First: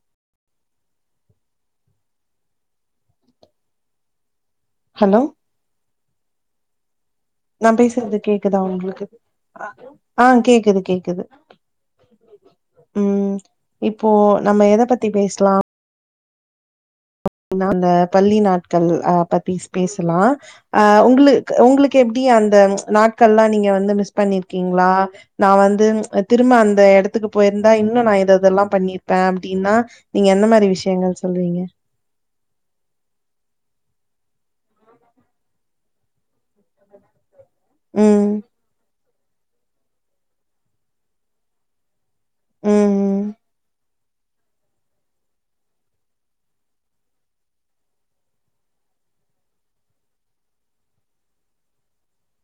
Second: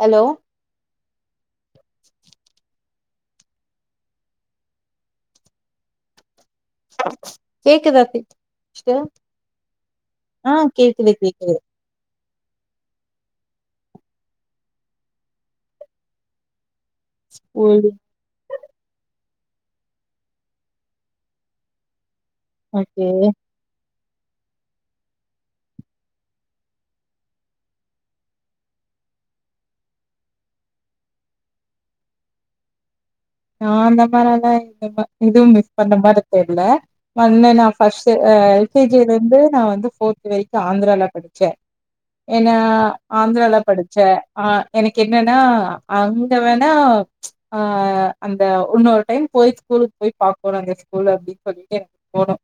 Hello hello [unintelligible] நா பேசுறது கேக்குதா சிஸ்டர் உங்குளுக்கு ஆ கேக்குது கேக்குது ம் இப்போ நம்ம எதப் பத்தி பேஸ் லா இன்னு அந்த ம் பள்ளி நாட்கள் அ ப பீஸ் பேச லா அ உங்குளுக் உங்குளுக்கு எப்டி அந் ந்த ஓகே நாட்கள்ல்லா நீங்க வந்து மிஸ் பண்ணிர்க்கீங்ளா நா வந்து அ திரும்ப அந்த எடத்துக்கு போயிர்ந்தா இன்னு நா எதோதொல்லா பண்ணிர்ப்ப அப்டின்னா நீங்க என்ன மாரி விஷ்யங்கள் சொல்றீங்க நான் ந்தா பரவால்ல [unintelligible] இதுவும் மிஸ் பண் மாரி தெர்ல [unintelligible] நா ஃபஸ்ட்டு ம் ஆ எல் கே ஜிலேந்து நா வந்து ஃபோர்த்து வெரிக்கு ஆந்துரால படிச்சே ஏன்னா ம் ஆந்துரால படு ச ஆ எனக்கென்னன்னா அங்க வேணா ஆ அந்த உன்னோர் டெயிம் போய்ச் ஸ்கூலுக் போய் பாக்குனு அந்த ஸ்கூல் அப்டின் சொல்லிட்டு போணோ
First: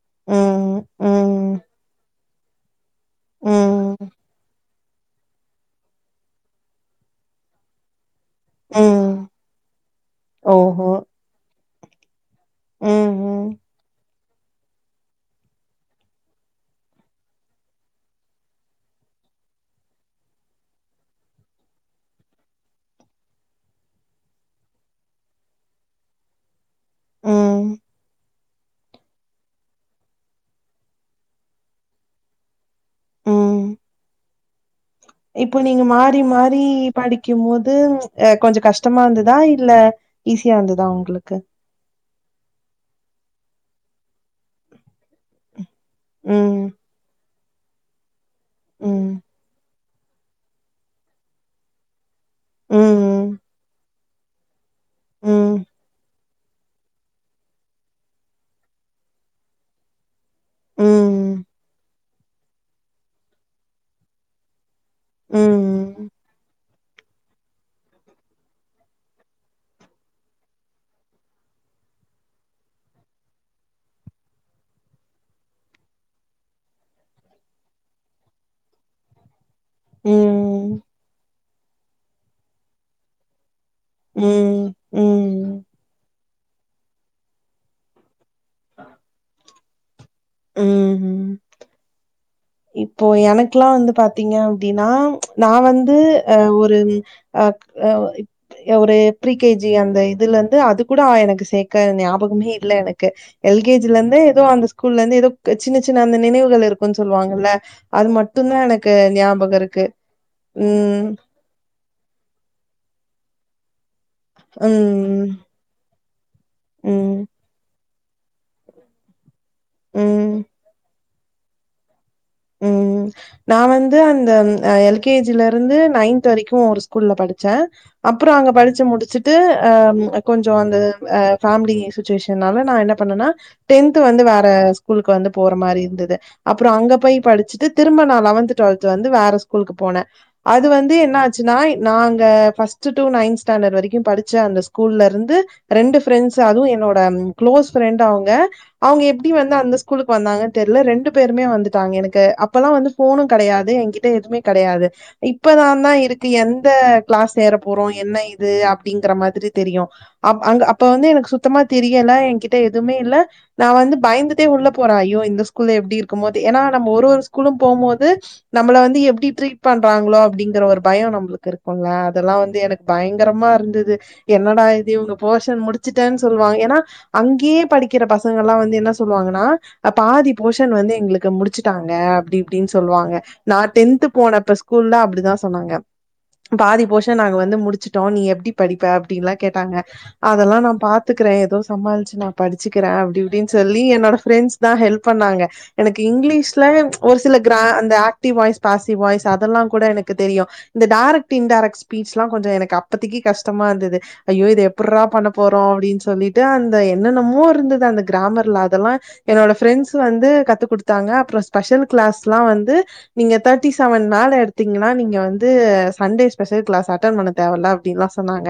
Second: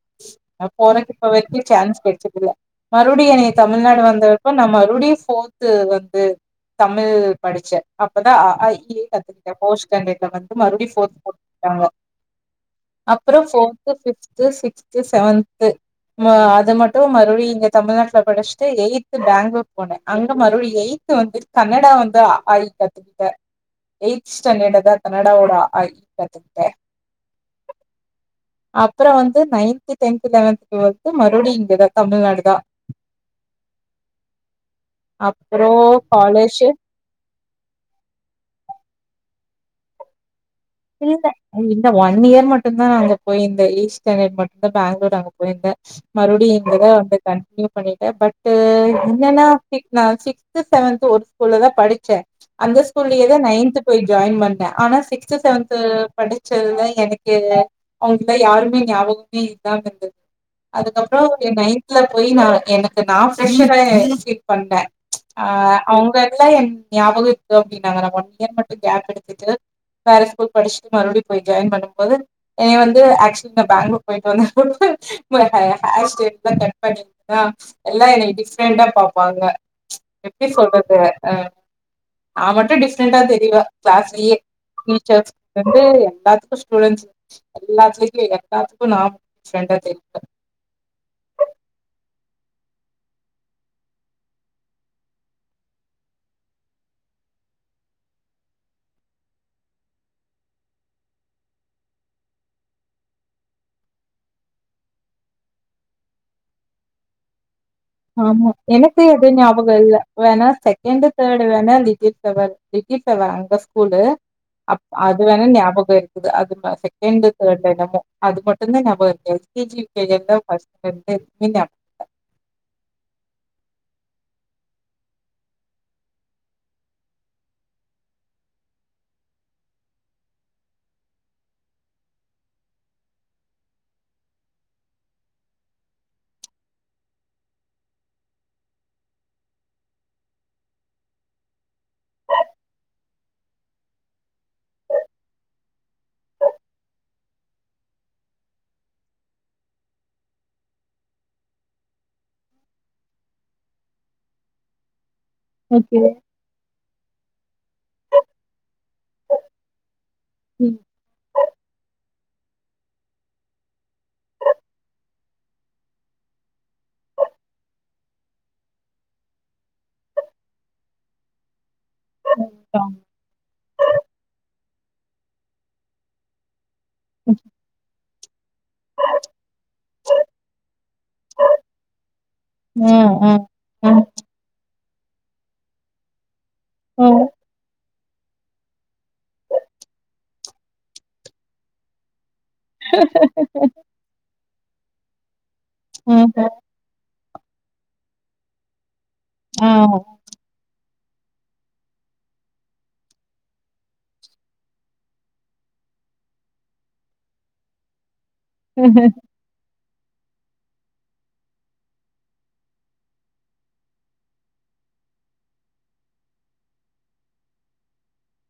அ ம் போறதுக் இப்ப ம் வெரிக்கு சான்ஸ் கெடச்சதுல்ல மறுப்டி என்னைய தமிழ்நாடு ம் வந்தப்போ நா மறுப்டியு ஃபோர் த்து வந்து தமிழ் படிச்சே அப்பதா அ ஆ இ ஈ யே ம் கத்துக்கிட்டே ஃபோர்த் ஸ்டேண்டட்ல வந் ஓஹோ போட்டாங்கோ அப்புறோ ம் ஃபோர்த்து ஃபிஃப்து சிக்ஸ்து செவன்து மு அது மட்டும் மறுப்டியு இங்கே தமிழ்நாட்ல படிஸ்ட்டு எயித்து பெங்ளூர் போனே அங்க மறுப்டியு எயித் த்து வந்து கன்னடா வந்து அ ஆ இ கத்துக்கிட்டே எயித் ஸ்டாண்டடுதா க கன்னடா ஓட அ ஆ இ ஈ கத்துக்கிட்டே ம் அப்புறோ வந்து நயின்த்து டென்த்து லெவன்து டுவெல்து மறுபுடியு இங்கதா தமிழ்நாடு தா ம் இப்போ அப்புறோ நீங்க மாறி மாறி காலர்ஷிப் படிக் க்கும் மோது அ கொஞ்சோ கஷ்டமா இந்துதா இல்ல ஈஸியா இந்துதா உங்குளுக்கு அ இந்த ஒன் இயர் மட்டுந்தா அங்க போயிந்த எயித் ஸ்டேண்டட் மட்டும் பெங்ளூர் அங்கப் பேயிர்ந்த மறுபுடியு ம், இங்கதா வந்து கண்டினிவ் பண்ணிட்டே பட்டு ம், என்னன்னா சிக் நா சிக்ஸ்த்து செவன்த்து ஒரு ஸ்கூல்ல தா படிச்சே அந்த ஸ்கூல்லியேதா ம், நயின்த்து போய் ஜாயின் பண் ட்ட ஆனா சிக்ஸ்த்து ம், செவன்த் து படிச்சதுல எனக்கே அவுங்குல யாருமே ஞாபகமே இல்லாம இருந்துத் அதுக்கப்றோ ம், அவுங்க என் நயின்த்துல போயி நா எனக்கு நா [unintelligible] பண்றே ம், அ ம், அவுங்கெல்லா என் ஞாபகே இர்க்கு அப்டின்னாங்க நாங்க ஒன் இயர் மட்டு கேப் எடுத்துட்டு வேற ஸ்கூல்க் படிஸ்ட்டு மறுபுடியும் போய் ஜாயின் பண்ணும் போது என்னய வந்து ஆக்ச்லி நா பெங்ளூர் போயிட்டு வந்து [unintelligible] இப்ப ஹே ஹேர் ஸ்டைல்லா கட் பண்ணிட்டா எல்லா என்னைய டிஃப்ரெண்டா பாப்பாங்க எப்டி ம், சொல்றது அ நா மட்டும் டிஃப்ரெண்டா தெரிவ க்ளாஸ்லியே டீச்சர்ஸ் ம், வந்து எல்லாத்துக்கோ ஸ்டூடெண்ட்ஸ் எல்லாத்துலையுமே எல்லாத்துக்கோ நா டிஃப்ரெண்டா தெரிவ ம் இப்போ எனக்குலா வந்து பாத்தீங்க அப்டினா நா வந்து அ ஒரு ம் அக் அ வ இப் ஒரு ப்ரீ கே ஜி அந்த இதுலந்து அது கூட ஆ எனக்கு சேக்க ஞாபகமே இல்ல எனக்கு எல் கே ஜிலந்து ஏதோ அந்த ஸ்கூல்லந்து ஏதோ சின்ன சின்ன அந்த நினைவுகள் இருக்குன் சொல்வாங்கல்ல ஆமா எனக்கு எது ஞாபகோ இல்ல வேணா ம் செகெண்டு தே டு வேணா லிட்டில் ஃப்லவர் லிட்டில் ஃப்லவர் அங்க ஸ்கூலு அப் அது ம் வேணா ஞாபகோ இரு க்கு அது ம ம் செகண்டு தேடு என்னமோ அது மட்டு தா ஞாபக இருக்கு L K G U K G ம் ஃபஸ்ட் ஸ்டான்ட் அ இன்னப் ம் நா வந்து அந்த அ எல் கே ஜில இருந்து நைன்த்து வரைக்கு ஒரு ஸ்கூல்ல படிச்ச அப்பறோ அங்க படிச்சு முடிச்சுட்டு அ கொஞ்சோ அந்த அ ஃபேமிலிய சு சுச்சுவேஷனால நா என்ன பண்ணுன டென்த்து வந்து வேற ஸ்கூலுக்கு வந்து போற மாரி இருந்தது அப்பறோ அங்க போய் படிச்சுட்டு திரும்ப நா லெவன்த்து டுவெல்த்து வந்து வேற ஸ்கூலுக்கு போன அது வந்து என்ன ஆச்சுன்னா நாங்க ஃபர்ஸ்ட் டு நைன்த் ஸ்டாண்டர்ட் வரைக்கு படிச்ச அந்த ஸ்கூல்ல இருந்து ரெண்டு ஃப்ரெண்ட்ஸ் அதுவு என்னோட குளோஸ் ஃப்ரெண்ட் அவுங்க அவுங்க எப்டி வந்து அந்த ஸ்கூலுக்கு வந்தாங்கன்னு தெர்ல ரெண்டு பேருமே வந்துட்டாங்க எனக் கு அப்பல்லா வந்து ஃபோனு கடையாது எகிட்ட எதுமே கடையாது இப்பதாதா ஓகே. இருக்கு எந்த கிளாஸ் சேர் போறோ என்ன இது அப்டிங்கற மாதிரி தெரியு அப் அங்க ம். அப்ப வந்து எனக்கு சுத் சுத்தமா தெரியல எகிட்ட எதுமே இல்ல நா வந்து பயந்துட்டே உள்ள போற ஐயோ இந்த ஸ்கூல்ல எப்டி இருக்கும்மோதே ஏனா நம்ப ஒரு ஒரு ஸ்கூலு போம்மோது நம்பள வந்து எப்டி ட்ரீட் பண்றாங்களோ அப்டிங்கற ஒரு பயோ நம்பளுக்கு இருக்குல்ல இதெல்லா வந்து எனக்கு ஆமா. பயங்கரமா இருந்தது என்னடா இது இவுங்க போஷன் முடிச்சுட்டன் சொல்வாங்க ஏனா அங்கேயே படிக்கிற பசங்கள்ல்லா வந்து என்ன சொல்லுவாங்கன்னா பாதி போஷன் வந்து எங்களுக்கு முடி ச்சிட்டாங்க அப்டி இப்டின்னு ம், சொல்லுவாங்க ம், நா டென்த்து ம். போனப்ப ஸ்கூல்ல அப்டிதா சொன்னாங்க பாதி போஷன் நாங்க ம். வந்து முடிச்சு ட்டோ நீ எப்டி படிப்ப அப்டின்னுல்லா கேட்டாங்க அதல்லா நா பாத்துக்கிற ஏதோ சமாளிச்சு நா படிச்சுக்கிற அப்டி இப்டின்னு சொல்லி என்னோட ஃப்ரெண்ட்ஸ் தா ஹெல்ப் பண்ணாங்க எனக்கு ம்ஹ்ம். இங்கிலீஷ் அ ஒரு சில கிரா அந்த ஆக்டிவ் வாய்ஸ் பாசிவ் வாய்ஸ் அதல்லா ஆ. கூட எனக்கு தெரியு இந்த டேரக்ட் இன்டேரக்ட் ஸ்பீச்லா கொஞசோ எனக்கு அப்பதிக்கு கஷ்டமா இருந்துது ஐயோ இத எப்புட்ரா பண்ண போறோ அப்டின் சொல்லிட்டு அந்த என்னென்னமோ இருந்தது அந்த கிராமர்ல அதல்லா ம், என்னோட ஃப்ரெண்ட்ஸ் வந்து கத்து குடுத்தாங்க அப்பறோ ஸ்பெஷல் கிளாஸ்ல்லா வந்து நீங்க தேர்ட்டி செவன் மேல எடுத்தீங்கன்னா நீங்க வந்து சண்டே ஸ்பெஷல் கிளாஸ் அட்டன் பண்ண தேவ இல்ல அப்டில்லா சொன்னாங்க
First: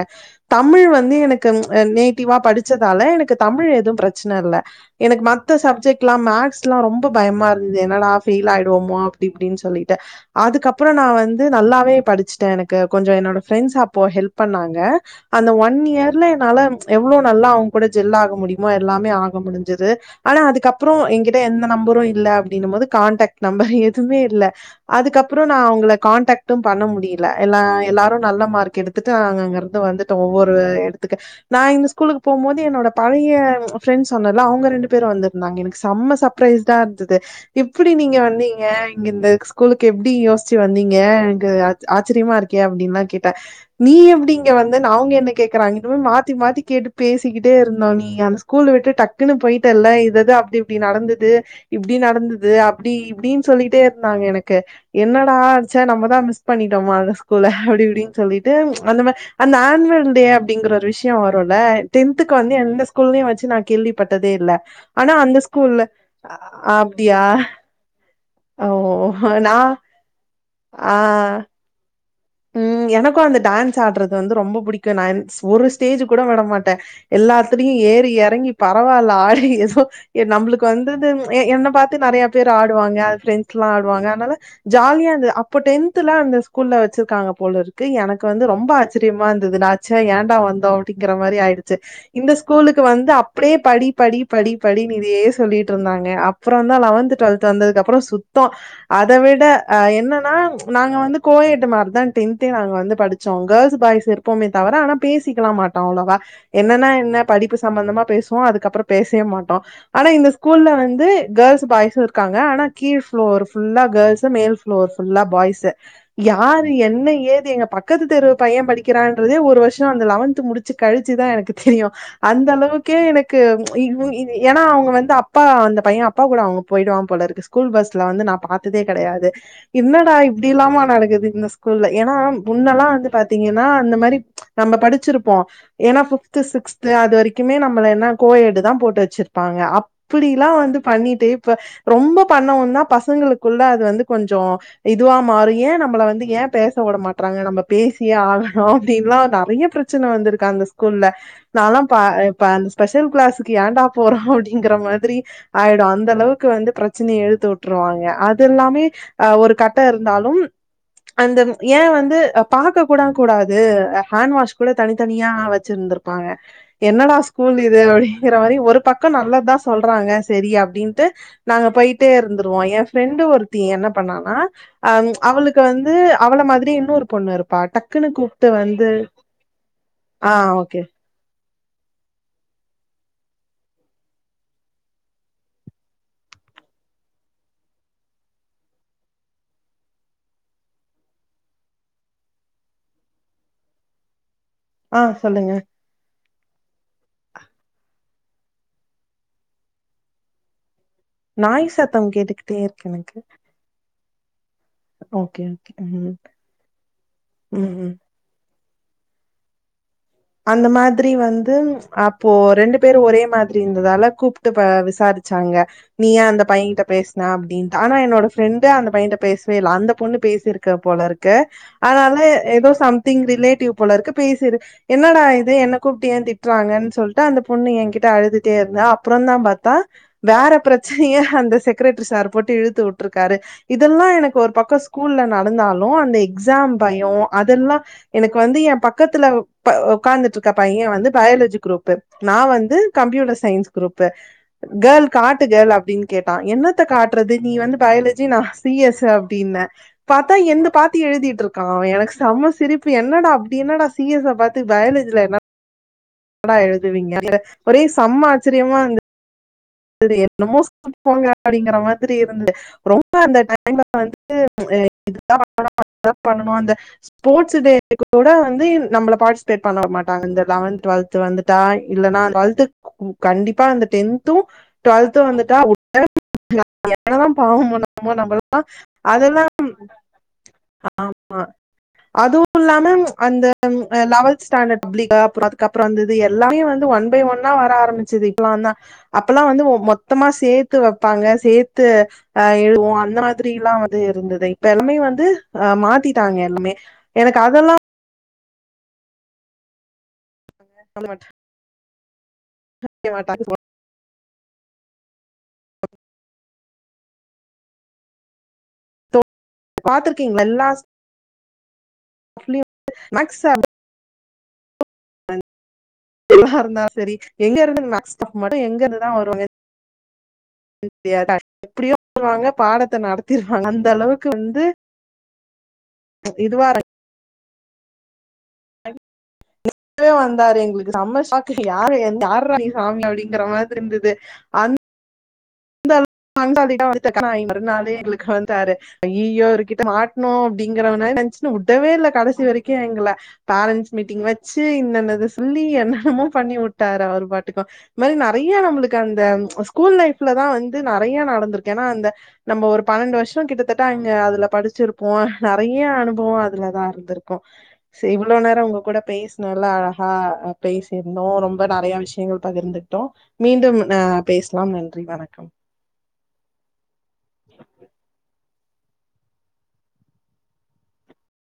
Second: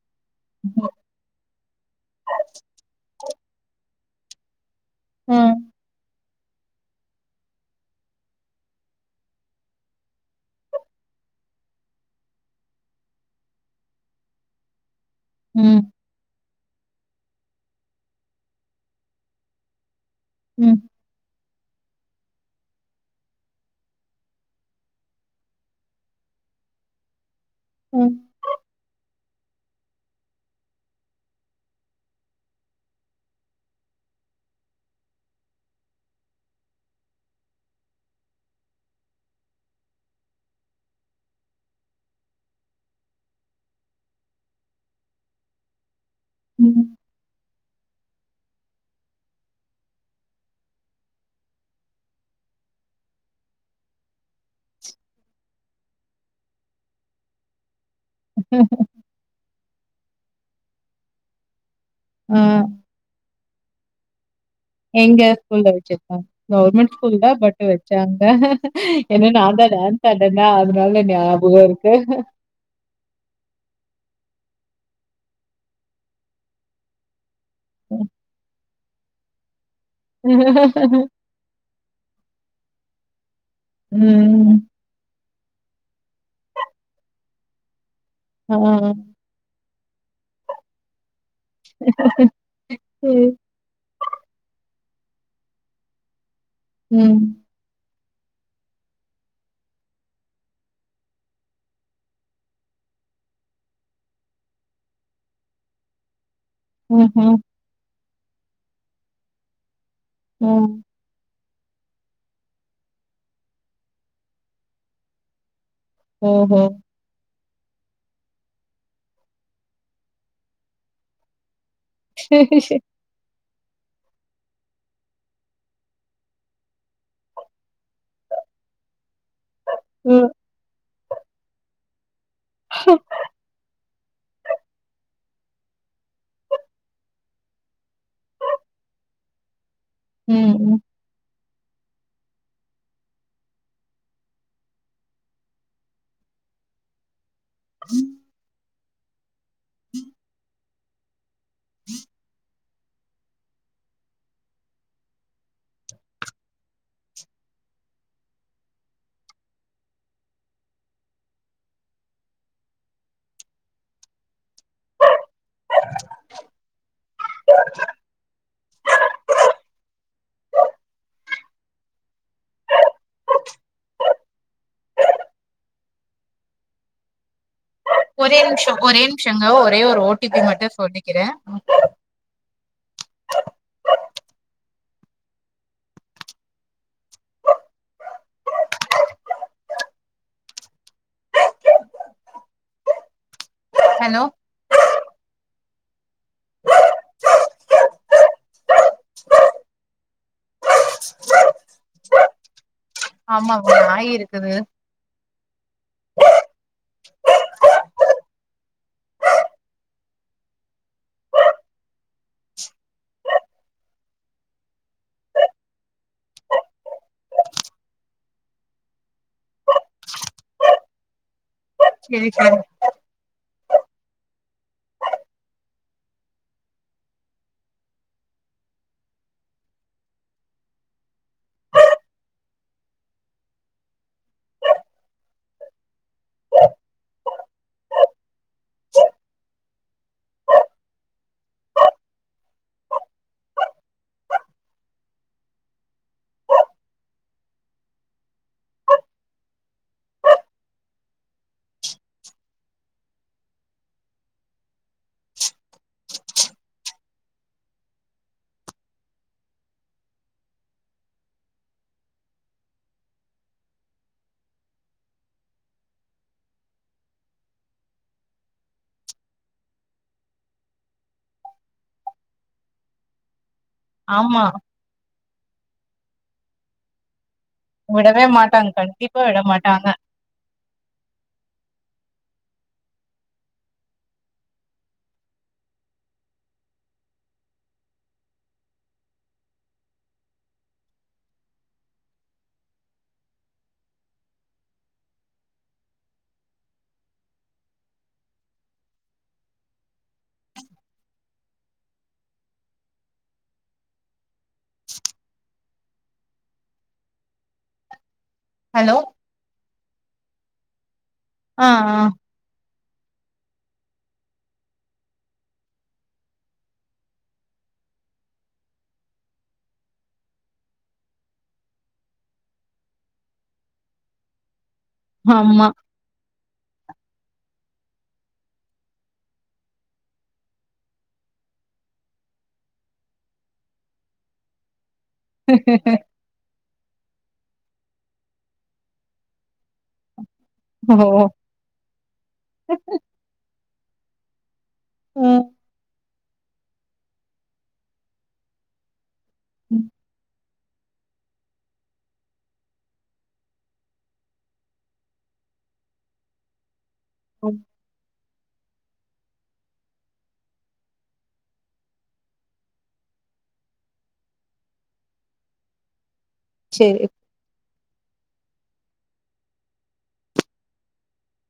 தமிழ் வந்து எனக்கு அ நேட்டிவா படிச்சதால எனக்கு தமிழ் எதுவு பிரச்சன இல்ல எனக்கு மத்த சப்ஜெக்ட்ல்லா மேக்ஸ்ல்லா ரொம்ப பயமா இரு க்கு என்னடா ஃபெயில் ஆயிடுவோமோ அப்டி இப்டின் சொல்லிட்டு அதுக்கப்புறோ நா வந்து நல்லாவே படிச்சிட்ட எனக்கு கொஞ்சோ என்னோட ஃப்ரெண்ட்ஸ் அப்போ ஹெல்ப் பண்ணாங்க அந்த ம், ஒன் இயர்ல என்னால எவ்ளோ நல்லா அவுங்க கூட ஜெல்லாக முடியுமோ எல்லாமே ஆக முடிஞ்சுது ஆனா ம். அதுக்கப்புறோ எங்கிட்ட எந்த நம்பரு இல்ல அப்டின்னும் போது கான்டக்ட் நம்பர் எதுமே இல்ல அதுக்கப்புறோ நா அவுங்கள கான்டக்ட்டு பண்ண முடி ல எல்லா ம், எல்லாரு நல்ல மார்க் எடுத்துட்டு அங்க அங்க இருந்து வந்துட்டோ ஒவ்வொரு எடத்துக்கு நா இந்த ஸ்கூலுக்கு போம்மோது என்னோட பழைய ப்ரெண்ட்ஸ் சொன்னல அவுங்க ரெண்டு பேரு வந்திருந்தாங்க எனக்கு சம்ம சப் பரைஸ்டா இருந்துது எப்டி நீங்க வந்தீங்க இங்க இந்த ஸ்கூலுக்கு எப்டி யோசிச்சு வந்தீங்க அங்க ஆச்சரியமா இருக்கே அப்டின்னுல்லா கேட்ட நீ எப்டி இங்க வந்தனு அவுங்க என்ன கேக்கறாங்க இன்னுமே மா த்தி மாத்தி கேட்டு ம். பேசிக்கிட் டே இருந்தோ நீ அந்த ஸ்கூல்ல விட்டுட்டு டக்குன்னு போயிட்ட இல்ல இதுதா அப்டி இப்டி நடந்தது இப்டி நடந் அப்பிடி இப்டின்னு சொல்லிட்டே இருந்தாங்க எனக்கு என்னடா ச்சே நம்ம தா மிஸ் பண்ணிட்டோம்மா அந்த ஸ்கூல அப்டி இப்டின் சொல்லிட்டு அந்த மா அந்த ஆன்வல் டே அப்டிங்கற ஒரு விஷயே வருன்ல்ல டென்த்துக் ஆ. காவந்து எந்த ஸ்கூல்லையூ வெச்சு நா கேள்விப்பட்டதே இல்ல ஆனா எங்க அந்த ஸ்கூல்ல அப் ஸ்கூல்ல பேட் வைச் சாங்க என்ன நா தா டான்ஸ் ஆட்ணோனா அதனால ஆ ஞாபகோ இருக்கு ம் எனக்கூ அந்த டான்ஸ் ஆட்றது வந்து ரொம்ப புடிக்கூ நா எந் ஒரு ஸ்டேஜ் கூட விட மாட்டே எல்லாத்துலயூ ஏறி எறங்கி பரவாயில்ல ஆடி ஏதோ நம்மளுக்கு வந்தது ம். என்ன பாத்து நெறைய பேர் ஆடுவாங்க ஃப்ரெண்ட்ஸ்லா ஆடுவாங்க அதனால ம். ஜாலியா இருந்தது அப்ப டென்துலா அந்த ஸ்கூல்ல வச்சிருக்காங்க போல இருக்கு எனக் கு வந்து ஆ. ரொம்ப ஆச்சரியமா இருந்தது நா ச்செ ஏண்டா வந்தோ அப்டிங்கிற மாதிரி ஆயிடுச்சு இந்த ஸ் கூல்ல ‌இர்ந்து வந்து ம். அப்டியே படி படி படி படி இதையே சொல்லிட்டு இருந்தாங்க அப்றோ தா லெவன்த் ம். டுவெல்த் க்கு வந்ததுக்கு அப்புறோ சுத்தே அத விட என்னன்னா நாங்க வந்து கோயட்டு மாற் தா டென்தே அங்க வந்து படிச்சோ கேர்ள்ஸ் பாயஸ் இருப்போமே தவிர ஆனா பேசிக்கலா மாட்டோ அவ்ளவா என்னன்னா என்ன ம்ஹ்ம். படிப்பு சம்பந்தமா பேசுவோ அதுக்கப்புறோ பேசவே மாட்டோ ஆனா இந்த ம். ஸ்கூல்ல வந்து கேர்ள்ஸ் பாய்ஸ் இருக் காங்க ஆனா கீழ் ப்ளோர் ஃபுல்லா கேர்ள்ஸ்ஹு மேல் ப்ளோர் ஃபுல்லா பாய்ஸ்ஹு ஓஹோ! யார் என்ன ஏது எங்க பக்கத்து தெருவு பையே படிக்கிறான்றதே ஒரு வருஷோ அந்த லெவன்த் முடிச்சு கழிச்சு தா எனக்கு தெரியூ அந்தளவுக்கு எனக் கு இ உ இ ஏனா அவுங்க வந்து அப்பா அந்த பைய அப்பா கூட அவுங்க போயிடு வான் போலருக்கு ஸ்கூல் பஸ்ல வந்து நா பாத்ததே கெடையாது என்னடா ம். இப்டிலாமா நடக்குது இந்த ஸ்கூல்ல ஏனா முன்னல்லா வந்து பாத்தீங்கனா இந்த மாரி நம்ம படிச்சிருப்போ ஏனா பிஃப்து சிக்ஸ்து அது வரைக்குமே நம்ள ‌எல்லா கோயெட் தா போட்டு வச்சிருப்பாங்க அப் இப்டிலா ம், ம். வந்து பன்னிட்டு இப்ப ரொம்ப பன்னவு தா பசங்களுக்குள்ள அது வந்து கொஞ்சொ இதுவா மாரூ ஏ நம்பள வந்து ஏ பேச விட மாட்டறாங்க நம்ம பேசியே ஆகணூ அப்படின்னுலா நெறய பிரச்சன வந்திருக்கு அந்த ஸ்கூல்ல நாலா பா இப்ப அந்த ஸ்பெஷல் கிளாஸுக்கு ஏன்டா போறோ அப்டிங்கிற மாதிரி ஆயிடும் அந்த அளவுக்கு வந்து பிரச்சனைய இழுத்து விட்டுருவாங்க அது இல்லாமே ஒரு கட்ட இர்ந்தாலும் அந்தன் ஏ வந்து பாக்க கூட கூடாது ஹேண்ட் வாஷ் கூட தனித்தனியா வச்சிருந்திருப்பாங்க என்னடா ஸ்கூல் இது அப்டிங்கற மாரி ஒரு பக்கொ நல்லத்தா சொல்றாங்க சரி அப்டின்ட்டு நாங்க போயிட்டேருந்துருவோ ஏ ஃப்ரெண்டு ஒருத்தி என்ன பண்ணானா அ அவுளுக்கு வந் து அவள மாதிரியே இன்னொரு பொண்ணு இருப்பா டக்கு ஒரே நிம்ஷோ ஒரே நிம்ஷெங்க ஒரே ஒரு ஆ ஓடிபி மட்டூ ஓகே சொல்லிக்கிறே ஹலோ ஆ சொல்லுங்க நாய் சத்தம் கேட்டுக்கிட்டே இருக்கு எனக்கு ஆமா நாய் இருக்குது. ஓகே ஓகே ம் ம் ஹூம் அந்த மாதிரி வந்து அப்போ ரெண்டு பேரு மாரி இருந்ததால கூப்ட்டு ப விசாரிச்சாங்க நீ ஏ அந்த பையங்கிட்ட பேசின அப்டின்னுட்டு ஆனா என்னோட ஃப்ரெண்டு அந்த பையன்ட்ட பேசவே இல்ல அந்த பொண்ணு பேசியிருக்க போலர்க் கு அதனால சரி, தா சரி. ஏதோ சம்திங் ரிலேட்டிவ் போலருக்கு பேசிருக் என்னடா இது என்ன கூப்டு ஏ திட்றாங்கன்னு சொல்ட்டு அந்த பொண்ணு எங்கிட்ட அழுதுட்டே இருந்தா அப்புறம்தா பார்த்தா வேற பிரச்சனய அந்த செக்ரட்டரி சார் போட்டு இழுத்து உட்ருக்காரு இதெல்லா எனக்கு ஒரு பக்கொ ஸ்கூல்ல நடந்தாலு அந்த எக்ஸாம் பயொ அதெல்லா எனக்கு வந்து ஏ பக்கத்துல ப ஒக்கார்ந்துட்டுருக்க பைய வந்து பயாலஜி குரூப்பு நா வந்து கம்ப்யூட்டர் சயின்ஸ் குரூப்பு கேர்ள் காட்டு கேர்ள் அப்டின் கேட்டா என்னத்த காட்றது நீ வந்து பயாலஜி நா சி எஸ் அப்டின்ன பாத்தா என்த பாத்தி எழுதிட்ருக் கா எனக்கு செம சிரிப்பு என்னடா அப்டி என்னடா சி எஸ் ச பாத்து பயாலஜில என்ன என்னடா எழுதுவீங்க ஒரே செம்மா ஆச்சரியமாருந்து து செரி என்னமோ சொல்ட்ப்போங்க அப்டிங்கிற மாரி இருந்து ரொம்ப அந்த டைம்ல வந்து இதுதா பன்னனு அதுதா பன்னனு அந்த ஸ்போர்ட்ஸ் டே கூட வந்து நம்பள பார்ட்டிசிபேட் பண்ண உடமாட்டாங்க இந்த லெவன்த் டுவெ்த் து வந்துட்டா இல்லன்னா அந்த அழுது கண்டிப்பா வந்து டென்த்தும் ஆமா. டுவெல்த்தும் வந்துட்டா உடவே நம்ம என்னதா பாவம் பண்ணமோ விடவே நம்மலா மாட்டாங்க. கண்டிப்பா விட அதெல்லாம் மாட்டாங்க. ஆமா அதுவு இல்லாம அந்த லெவன்த் ஸ்டாண்டர்ட் பப்ளிக்கா அப்றோ அதுக்கப்பறொ வந்து இது எல்லாமே வந்து ஒன் பை ஒன்னா வர ஆரம்பிச்சது இப்பலாந்தா அப் பல்லா வந்து மொத்தமா சேத்து வப்பாங்க சேத்து அ எழுவோ அந்த மாதிரி எல்லா வந்து இருந்துது இப்ப எல்லாமே வந்து அ மாத்திட்டாங்க எல்லாமே எனக்கு அதெல்லா சொல்லமாட் கே மாட்டாங் சொல்வா ஹலோ பாத்ருக்கீங் எல்லா சு ஆ ஆ [unintelligible] மேக்ஸ் சார்த எல்லாம் இருந்தா செரி எங்க இருதுங்க நஷ்டம் மட்டும் எங்க இருதா வருவங்க [unintelligible] எப்படியும் வருவாங்க பாடத்த நடத்திருவாங்க அந்த அளவுக்கு வந்து ஆமா இதுவாருக் வே வந்தாரு எங்களுக்கு செம்ம ஷாக் யாரு இந் யாருடா சாமி அப்படிங்கிற மாதிரி இருந்தது அந் பங்காலிட்டா வந்துக்கன் நா மறுநாளே எங்களுக்கு வந்ந்தாரு ஐயயோ இவரு கிட்ட மாட்ணோம் அப்படிங்கற ஓ. நென்சு உடவே இல்ல கடைசி வரைக்கும் எங்கல பேரன்ட்ஸ் மீட்டீங் வ ச்சி என்னன்னத ம். சொல்லி பண்ணி உட்டாரு ஒரு பாட்டுக்கும் இந் மாதிரி நறைய நம்மளுக் கந்த ம். ஸ்கூல் லைஃப்ல தான் வந்து நறைய நடந்திருக்கு ஏன்னா இந்த நம்ம ஒரு பனெண்டு வருஷம் கிட்டத்தட்ட அங்க அதுல படிச்சிருப்போம் நறைய அனுபவோ அதுலதான் இருக்கும் செய்வு இவ்ளோ நேரம் உங்க கூட பேசினல்லா அழகா பேசியிருந்தோம் ரொம்ப நறைய விஷ்யங்கள் பகிர்ந்துகிட்டோம் மீண்டும் அ பேசலாம் நன்றி வணக்கம் சேய